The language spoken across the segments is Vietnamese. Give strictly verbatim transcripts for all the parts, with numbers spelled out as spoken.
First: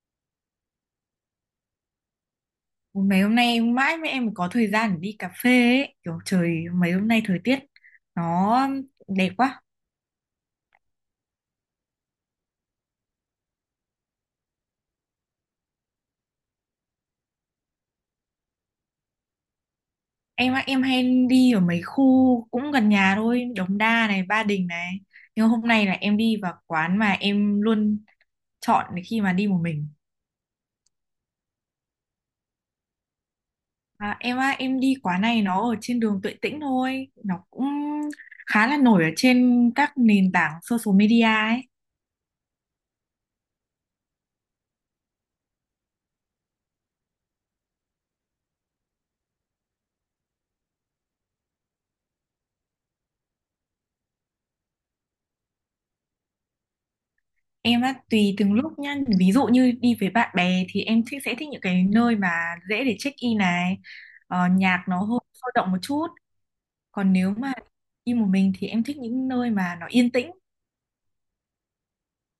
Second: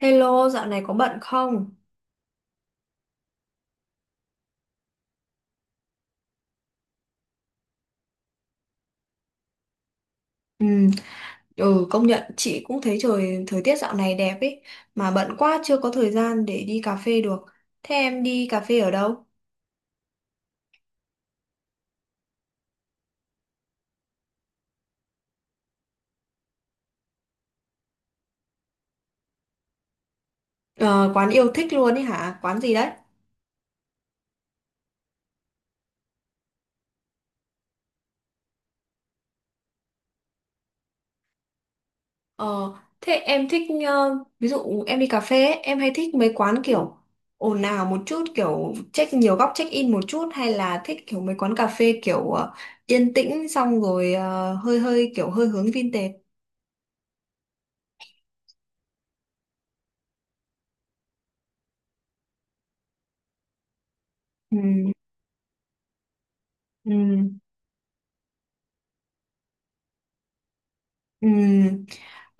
Hello, dạo này có bận không? Ôi, mấy hôm nay mãi mới em mới có thời gian để đi cà phê ấy. Kiểu trời mấy hôm nay thời tiết nó đẹp quá. Ừ, ừ, công nhận chị cũng thấy trời thời tiết dạo này đẹp ấy, mà bận quá chưa có thời gian để đi cà phê được. Thế em đi cà phê ở đâu? Em á, em hay đi ở mấy khu cũng gần nhà thôi, Đống Đa này, Ba Đình này. Nhưng hôm nay là em đi vào quán mà em luôn chọn khi mà đi một mình. Ờ, quán yêu thích luôn ấy hả? Quán gì đấy? À, em á, em đi quán này nó ở trên đường Tuệ Tĩnh thôi. Nó cũng khá là nổi ở trên các nền tảng social media ấy. Ờ, thế em thích, ờ, ví dụ em đi cà phê ấy, em hay thích mấy quán kiểu ồn ào một chút, kiểu check nhiều góc, check in một chút, hay là thích kiểu mấy quán cà phê kiểu ờ, yên tĩnh, xong rồi ờ, hơi hơi kiểu hơi hướng vintage. Em á, tùy từng lúc nhá. Ví dụ như đi với bạn bè thì em thích sẽ thích những cái nơi mà dễ để check in này, ờ, Ừ. nhạc nó hơi sôi động một chút. Ừ. Còn nếu mà đi một mình thì em thích những nơi mà nó yên tĩnh. Ừ.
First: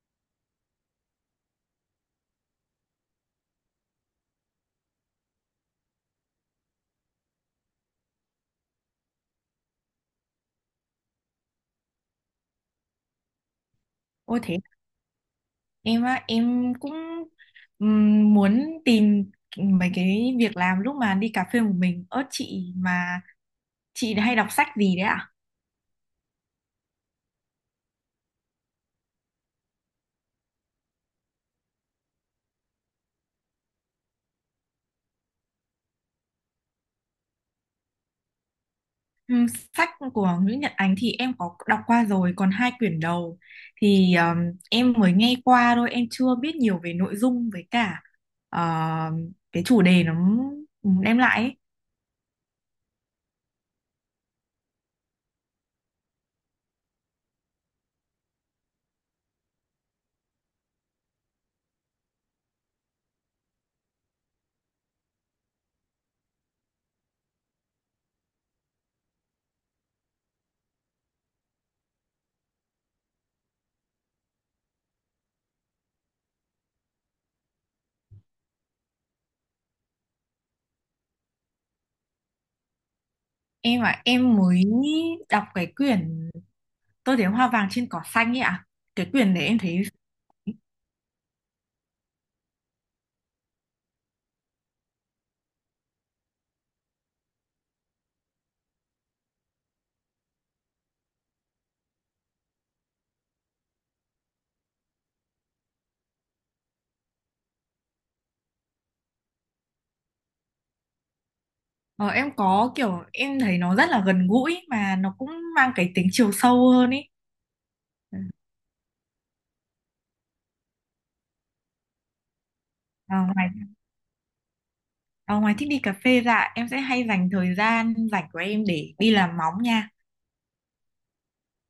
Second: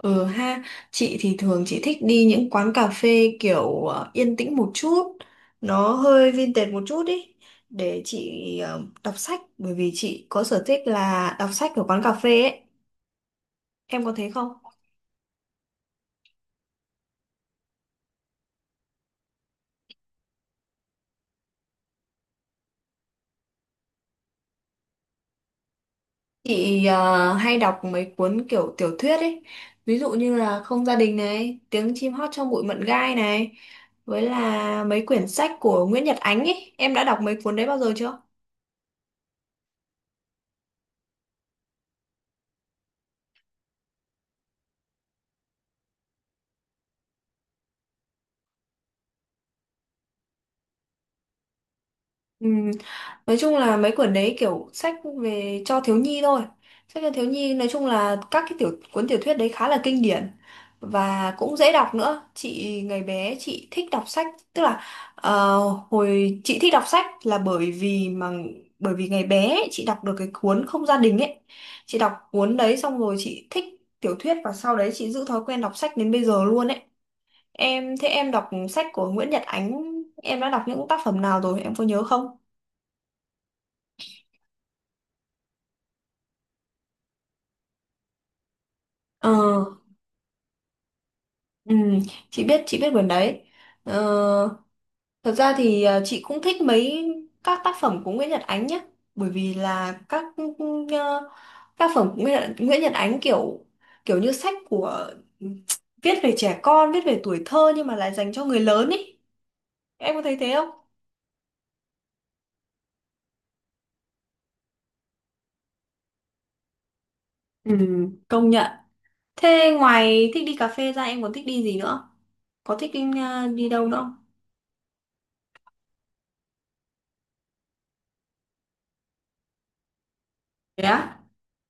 Ừ ha, chị thì thường chị thích đi những quán cà phê kiểu ờ, yên tĩnh một chút, nó hơi vintage một chút ý, để chị ờ, đọc sách, bởi vì chị có sở thích là đọc sách ở quán cà phê ấy, em có thấy Ôi không? thế em á, em cũng ừm, muốn tìm mấy cái việc làm lúc mà đi cà phê một mình. Ơ chị, mà chị hay đọc sách gì đấy ạ? Chị ờ, hay đọc mấy cuốn kiểu tiểu thuyết ấy, ví dụ như là Không gia đình này, Tiếng chim hót trong bụi mận gai này, với là mấy quyển sách của Nguyễn Nhật Ánh ấy, em đã đọc mấy cuốn đấy bao giờ chưa? Ừ, sách của Nguyễn Nhật Ánh thì em có đọc qua rồi, còn hai quyển đầu thì um, em mới nghe qua thôi, em chưa biết nhiều về nội dung với cả ờ, cái chủ đề nó đem lại ấy. Ừm, Nói chung là mấy quyển đấy kiểu sách về cho thiếu nhi thôi. Sách cho thiếu nhi nói chung là các cái tiểu cuốn tiểu thuyết đấy khá là kinh điển và cũng dễ đọc nữa. Chị ngày bé chị thích đọc sách, tức là ờ, hồi chị thích đọc sách là bởi vì mà bởi vì ngày bé ấy, chị đọc được cái cuốn Không gia đình ấy. Chị đọc cuốn đấy xong rồi chị thích tiểu thuyết, và sau đấy chị giữ thói quen đọc sách đến bây giờ luôn ấy. Em thế em đọc sách của Nguyễn Nhật Ánh, em đã đọc những tác phẩm nào rồi? Em có nhớ không? Em à, em mới đọc cái quyển Tôi thấy hoa vàng trên cỏ xanh ấy ạ. Cái quyển đấy em Ờ, thấy ừ, chị biết chị biết quyển đấy. Ờ, thật ra thì ờ, chị cũng thích mấy các tác phẩm của Nguyễn Nhật Ánh nhé, bởi vì là các ờ, tác phẩm của Nguyễn, Nguyễn Nhật Ánh kiểu kiểu như sách của viết về trẻ con, viết về tuổi thơ, nhưng mà lại dành cho người lớn ý. Em có thấy thế không? ờ, em có kiểu em thấy nó rất là gần gũi mà nó cũng mang cái tính chiều sâu hơn ấy. Ừ, Ừ. công nhận. Thế ngoài thích đi cà phê ra em còn thích đi gì nữa? Có thích đi, Ờ, ngoài ờ, đi đâu nữa không? Ờ, ngoài thích đi cà phê ra, em sẽ hay dành thời gian rảnh của em để đi làm móng nha. Thế á?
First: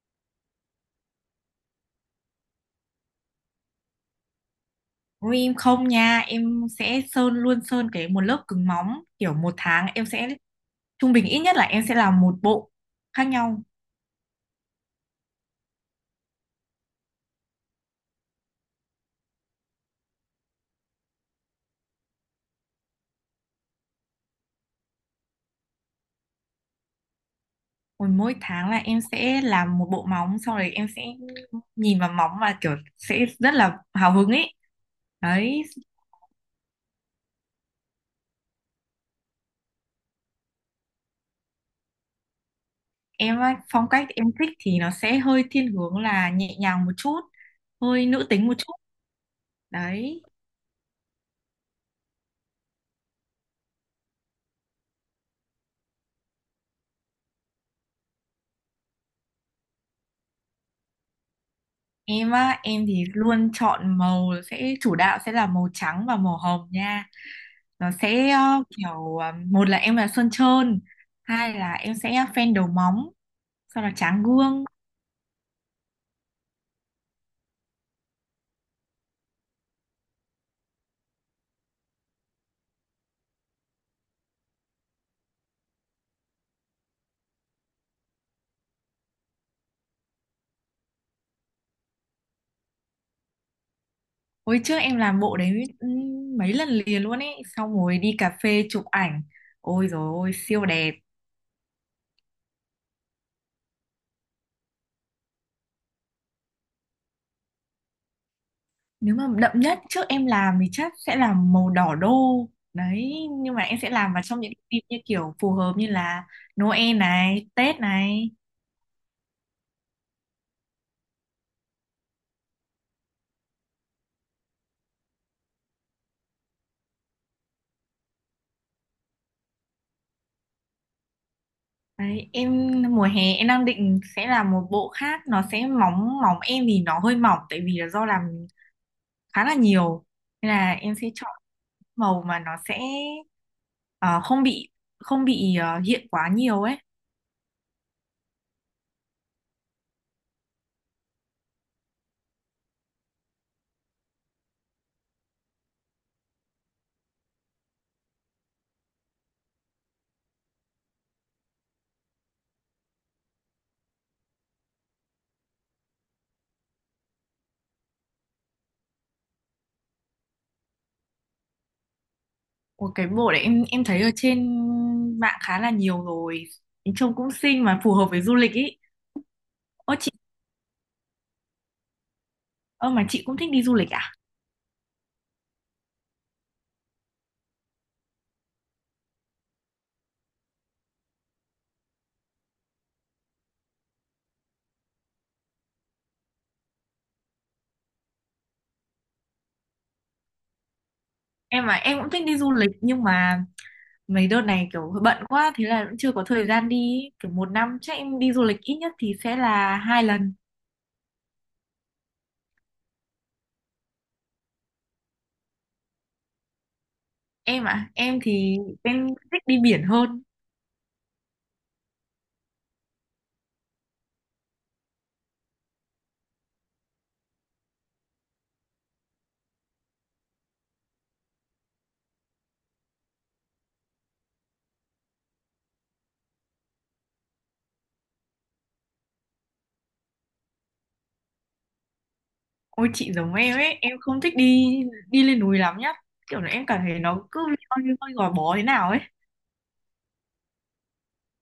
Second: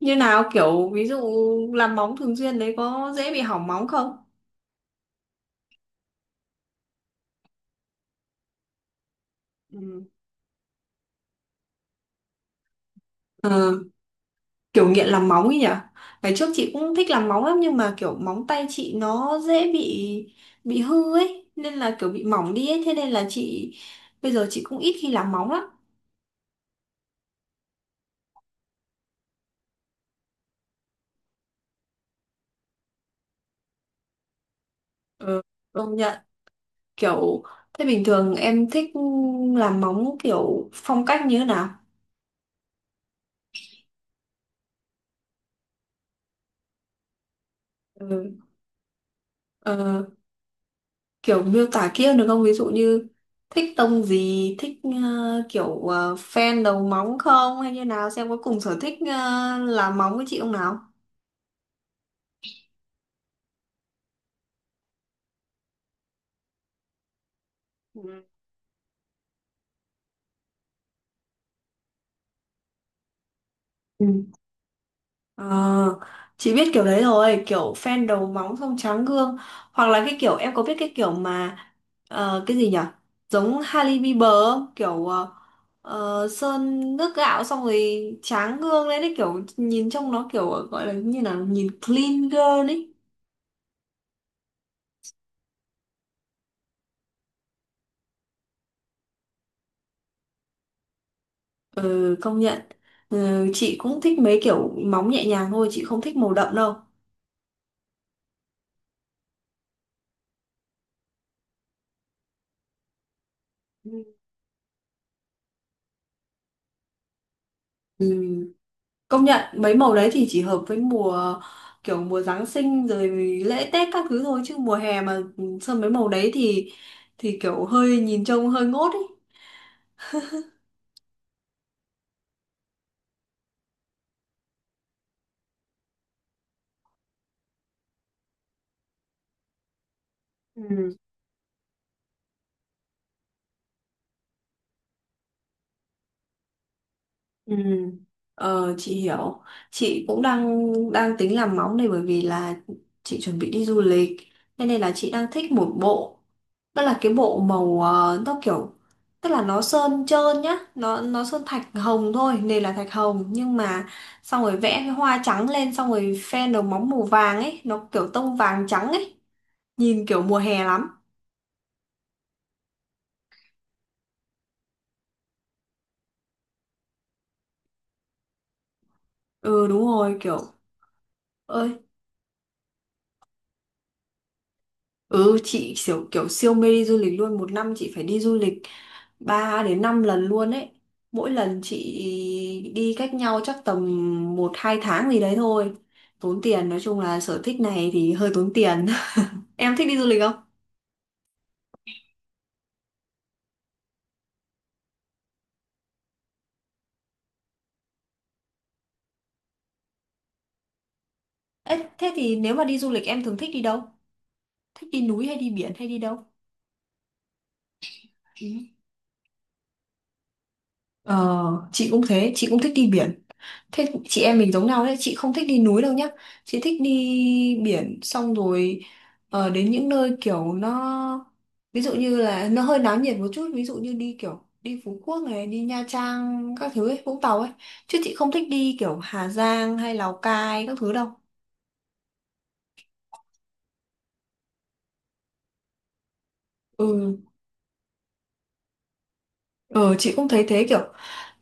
Như nào, kiểu ví dụ làm móng thường xuyên đấy có dễ bị hỏng móng không? Nếu em không nha, em sẽ sơn luôn sơn cái một lớp cứng móng, kiểu một tháng Ừ. em sẽ trung bình ít nhất là em sẽ làm một bộ khác Ờ, nhau. kiểu nghiện làm móng ấy nhỉ. Ngày trước chị cũng thích làm móng lắm, nhưng mà kiểu móng tay chị nó dễ bị bị hư ấy, nên là kiểu bị mỏng đi ấy, thế nên là chị bây giờ chị cũng ít khi làm móng lắm. Còn mỗi tháng là em sẽ làm một bộ móng, sau đấy em sẽ nhìn vào móng và kiểu sẽ rất là hào hứng ấy, Ừ, đấy. công nhận. Kiểu, thế bình thường em thích làm móng kiểu phong cách như thế nào? Em á, phong cách em thích thì nó sẽ hơi thiên hướng là nhẹ nhàng một chút, hơi nữ Ừ. tính một chút, Ờ, đấy. kiểu miêu tả kia được không? Ví dụ như thích tông gì, thích ờ, kiểu ờ, fan đầu móng không, hay như nào, xem có cùng sở thích ờ, làm móng với chị không nào. Em á, em thì luôn chọn màu, sẽ chủ đạo sẽ là màu trắng và màu hồng nha. Nó Ừ. sẽ ờ, kiểu ờ, một là em là sơn trơn, hai là em sẽ phen đầu móng, sau là tráng Ừ. gương. Ờ, chị biết kiểu đấy rồi, kiểu fan đầu móng xong tráng gương, hoặc là cái kiểu em có biết cái kiểu mà ờ, cái gì nhỉ, giống Hailey Bieber không? Kiểu ờ, ờ, sơn nước gạo xong rồi tráng gương lên đấy, kiểu nhìn trông nó kiểu gọi là như là nhìn clean girl ấy. Hồi trước em làm bộ đấy ừm, mấy lần liền luôn ấy, xong rồi đi cà phê chụp ảnh. Ôi dồi ôi, siêu đẹp. Ừ, công nhận. Ừ, chị cũng thích mấy kiểu móng nhẹ nhàng thôi, chị không thích màu đậm đâu. Nếu mà đậm nhất trước em làm thì chắc sẽ là màu đỏ đô. Đấy, nhưng mà em sẽ Ừ. làm vào trong những dịp như kiểu phù hợp như là Noel này, Tết Ừ, này. công nhận mấy màu đấy thì chỉ hợp với mùa, kiểu mùa Giáng sinh rồi lễ Tết các thứ thôi, chứ mùa hè mà sơn mấy màu đấy thì thì kiểu hơi nhìn trông hơi ngốt ấy. Đấy, em mùa hè em đang định sẽ làm một bộ khác, nó sẽ mỏng mỏng em thì nó hơi mỏng tại vì là do làm khá là nhiều, nên là Ừ. em sẽ chọn màu mà nó sẽ ờ, không bị không bị ờ, hiện quá nhiều ấy. Ừ. Ờ, chị hiểu. Chị cũng đang đang tính làm móng này, bởi vì là chị chuẩn bị đi du lịch. Thế nên là chị đang thích một bộ, đó là cái bộ màu ờ, nó kiểu, tức là nó sơn trơn nhá, nó nó sơn thạch hồng thôi, nền là thạch hồng, nhưng mà xong rồi vẽ cái hoa trắng lên, xong rồi phe đầu móng màu vàng ấy, nó kiểu tông vàng trắng ấy, nhìn kiểu mùa hè lắm. Ủa, cái bộ đấy em em thấy ở trên mạng khá là nhiều rồi, trông cũng xinh mà phù hợp với du lịch ý. Ừ đúng Ơ chị, rồi, kiểu. Ơi. ơ mà chị cũng thích đi du lịch à? Ừ, chị kiểu, kiểu siêu mê đi du lịch luôn. Một năm chị phải đi du lịch ba đến năm lần luôn ấy. Mỗi lần chị đi cách nhau chắc tầm một hai tháng gì đấy thôi. Tốn tiền, nói chung là sở thích này thì hơi tốn tiền. Em thích đi du lịch không? Em mà em cũng thích đi du lịch, nhưng mà mấy đợt này kiểu bận quá thế là cũng chưa có thời gian đi ý. Kiểu một năm chắc em đi du lịch ít nhất thì sẽ là hai lần. Ê, thế thì nếu mà đi du lịch em thường thích đi đâu? Thích đi núi hay đi biển hay đi đâu? Em à, em Ừ. thì em thích đi biển hơn. Ờ, chị cũng thế, chị cũng thích đi biển. Thế chị em mình giống nhau đấy, chị không thích đi núi đâu nhá. Chị thích đi biển, xong rồi ờ, đến những nơi kiểu nó, ví dụ như là nó hơi náo nhiệt một chút, ví dụ như đi kiểu đi Phú Quốc này, đi Nha Trang các thứ ấy, Vũng Tàu ấy. Chứ chị không thích đi kiểu Hà Giang hay Lào Cai các thứ đâu. Ôi chị giống em ấy, em không thích đi đi lên núi lắm nhá, kiểu là em cảm thấy Ừ. nó cứ hơi hơi gò bó thế nào ấy. Ờ, chị cũng thấy thế, kiểu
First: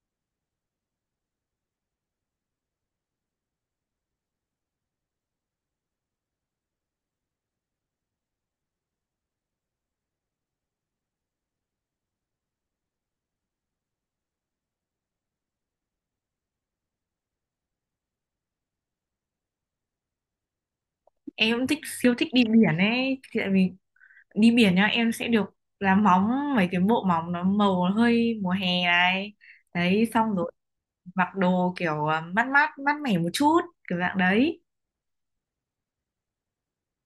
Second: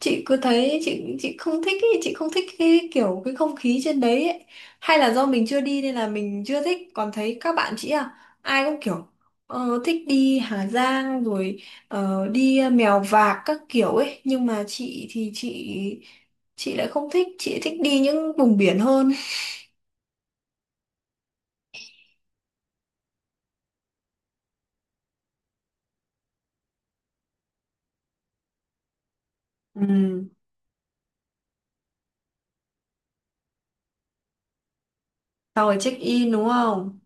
chị cứ thấy chị chị không thích ý, chị không thích cái kiểu cái không khí trên đấy ấy. Hay là do mình chưa đi nên là mình chưa thích, còn thấy các bạn chị à, ai cũng kiểu ờ, thích đi Hà Giang rồi, ờ, đi ờ, Mèo Vạc các kiểu ấy, nhưng mà chị thì chị chị lại không thích, chị thích đi những vùng biển hơn. Em cũng thích siêu thích đi biển ấy. Thì tại vì đi biển nhá, em sẽ được làm móng mấy cái bộ móng nó màu hơi mùa hè này, Ừ. đấy, xong rồi mặc đồ kiểu ờ, mát mát mát mẻ một chút, kiểu dạng đấy. Xong rồi check in đúng không?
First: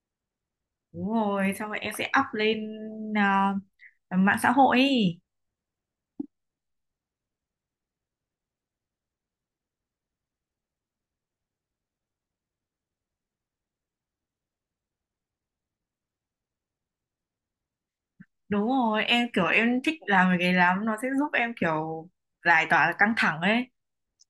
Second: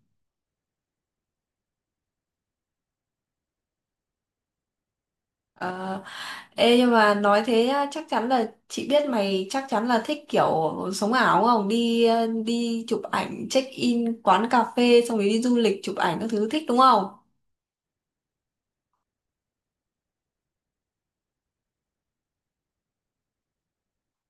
Đúng rồi, xong rồi em sẽ up lên à, mạng xã hội ấy. Ờ. Ê, nhưng mà nói thế á, chắc chắn là chị biết mày chắc chắn là thích kiểu sống ảo đúng không? Đi ờ, đi chụp ảnh, check in quán cà phê, xong rồi đi du lịch chụp ảnh các thứ thích đúng không? Đúng rồi, em kiểu em thích làm cái đấy lắm, nó sẽ giúp em kiểu giải tỏa căng thẳng ấy.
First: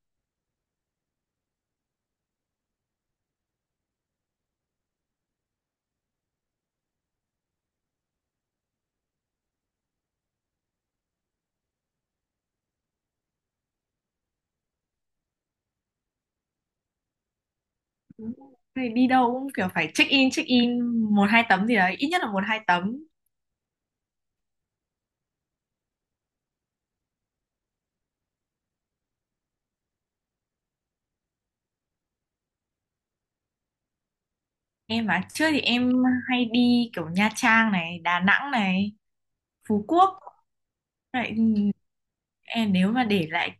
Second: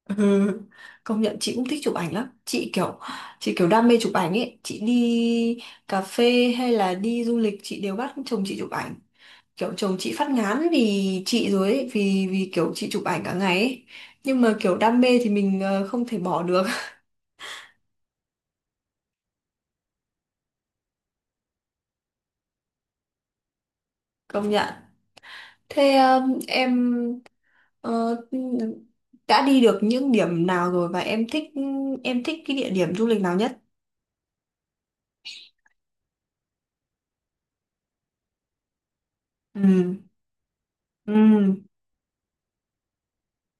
Ừ. Công nhận chị cũng thích chụp ảnh lắm. Chị kiểu chị kiểu đam mê chụp ảnh ấy, chị đi cà phê hay là đi du lịch chị đều bắt chồng chị chụp ảnh. Kiểu chồng chị phát ngán vì chị rồi ấy, vì vì kiểu chị chụp ảnh cả ngày ấy. Nhưng mà kiểu đam mê thì mình ờ, không thể bỏ được. Đúng rồi. Thì đi đâu cũng kiểu phải check in, check in một hai tấm gì đấy, ít nhất là một hai tấm. Công nhận. Thế ờ, em Ờ, đã đi được những điểm nào rồi, và em thích em thích cái địa điểm du lịch nào nhất? Em mà trước thì em hay đi kiểu Nha Trang này, Đà Nẵng này, Phú Ừ. Quốc. Vậy, Ừ. ừ, em nếu mà để lại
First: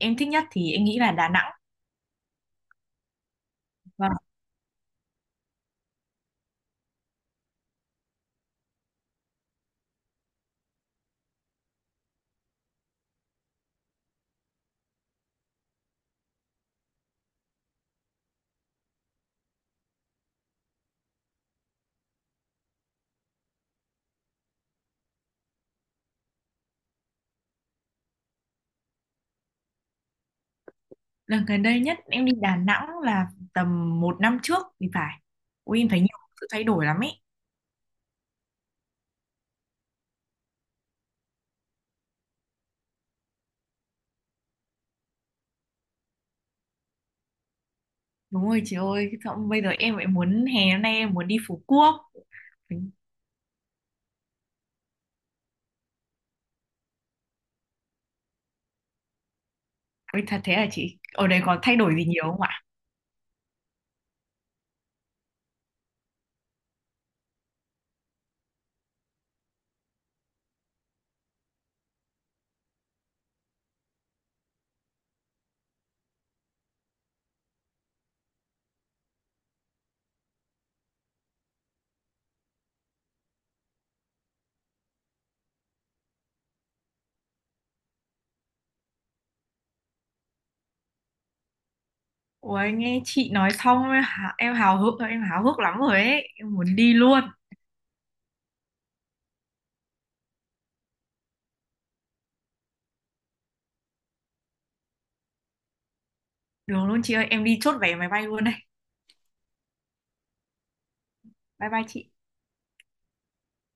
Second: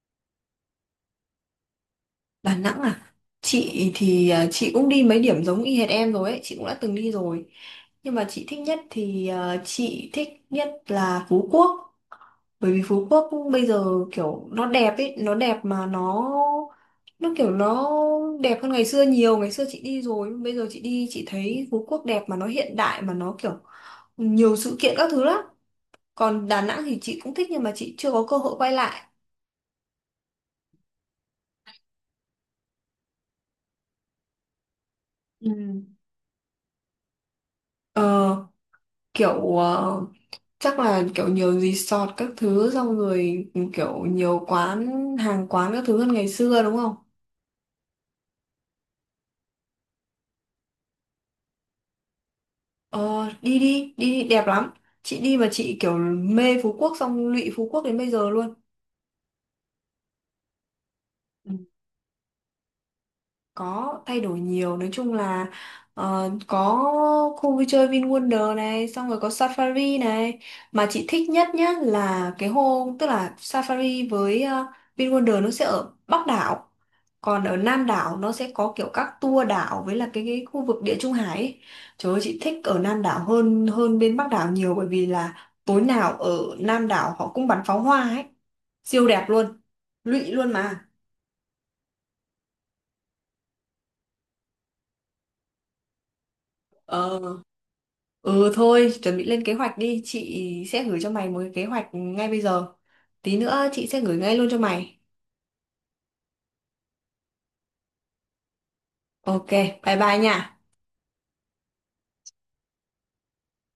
em thích nhất thì em nghĩ là Đà Nẵng. Đà Nẵng à? Chị thì à, chị cũng đi mấy điểm giống y hệt em rồi ấy, chị cũng đã từng đi rồi. Nhưng mà chị thích nhất thì à, chị thích nhất là Phú Quốc. Bởi vì Phú Quốc bây giờ kiểu nó đẹp ấy, nó đẹp mà nó nó kiểu nó đẹp hơn ngày xưa nhiều. Ngày xưa chị đi rồi, bây giờ chị đi chị thấy Phú Quốc đẹp mà nó hiện đại mà nó kiểu nhiều sự kiện các thứ lắm. Còn Đà Nẵng thì chị cũng thích nhưng mà chị chưa có cơ hội quay lại. Lần gần đây nhất em đi Đà Nẵng là tầm một năm trước thì phải. Ừ. Ui em thấy nhiều sự thay đổi lắm ấy. Ờ, kiểu ờ, chắc là kiểu nhiều resort các thứ, xong rồi kiểu nhiều quán hàng quán các thứ hơn ngày xưa đúng không? Đúng rồi chị ơi, xong bây giờ em lại muốn hè hôm nay em muốn đi Phú Quốc. Ờ, đi đi, đi đi đẹp lắm. Chị đi mà chị kiểu mê Phú Quốc, xong lụy Phú Quốc đến bây giờ luôn. Ui thật thế à, chị ở đây có thay đổi gì nhiều không ạ? Có thay đổi nhiều, nói chung là ờ, có khu vui chơi VinWonder này, xong rồi có Safari này, mà chị thích nhất nhá là cái hôm, tức là Safari với ờ, VinWonder nó sẽ ở Bắc đảo, còn ở Nam đảo nó sẽ có kiểu các tour đảo, với là cái, cái khu vực Địa Trung Hải ấy. Trời ơi, chị thích ở Nam đảo hơn hơn bên Bắc đảo nhiều, bởi vì là tối nào ở Nam đảo họ cũng bắn pháo hoa ấy, siêu đẹp luôn, lụy luôn mà. Ui nghe chị nói xong em hả- em hào hức em háo hức lắm rồi ấy, em muốn đi ờ luôn. Ừ thôi, chuẩn bị lên kế hoạch đi, chị sẽ gửi cho mày một cái kế hoạch ngay bây giờ. Tí nữa chị sẽ gửi ngay luôn cho mày. Được luôn chị ơi, em đi chốt vé máy bay luôn đây. Ok, bye bye nha. Bye bye chị.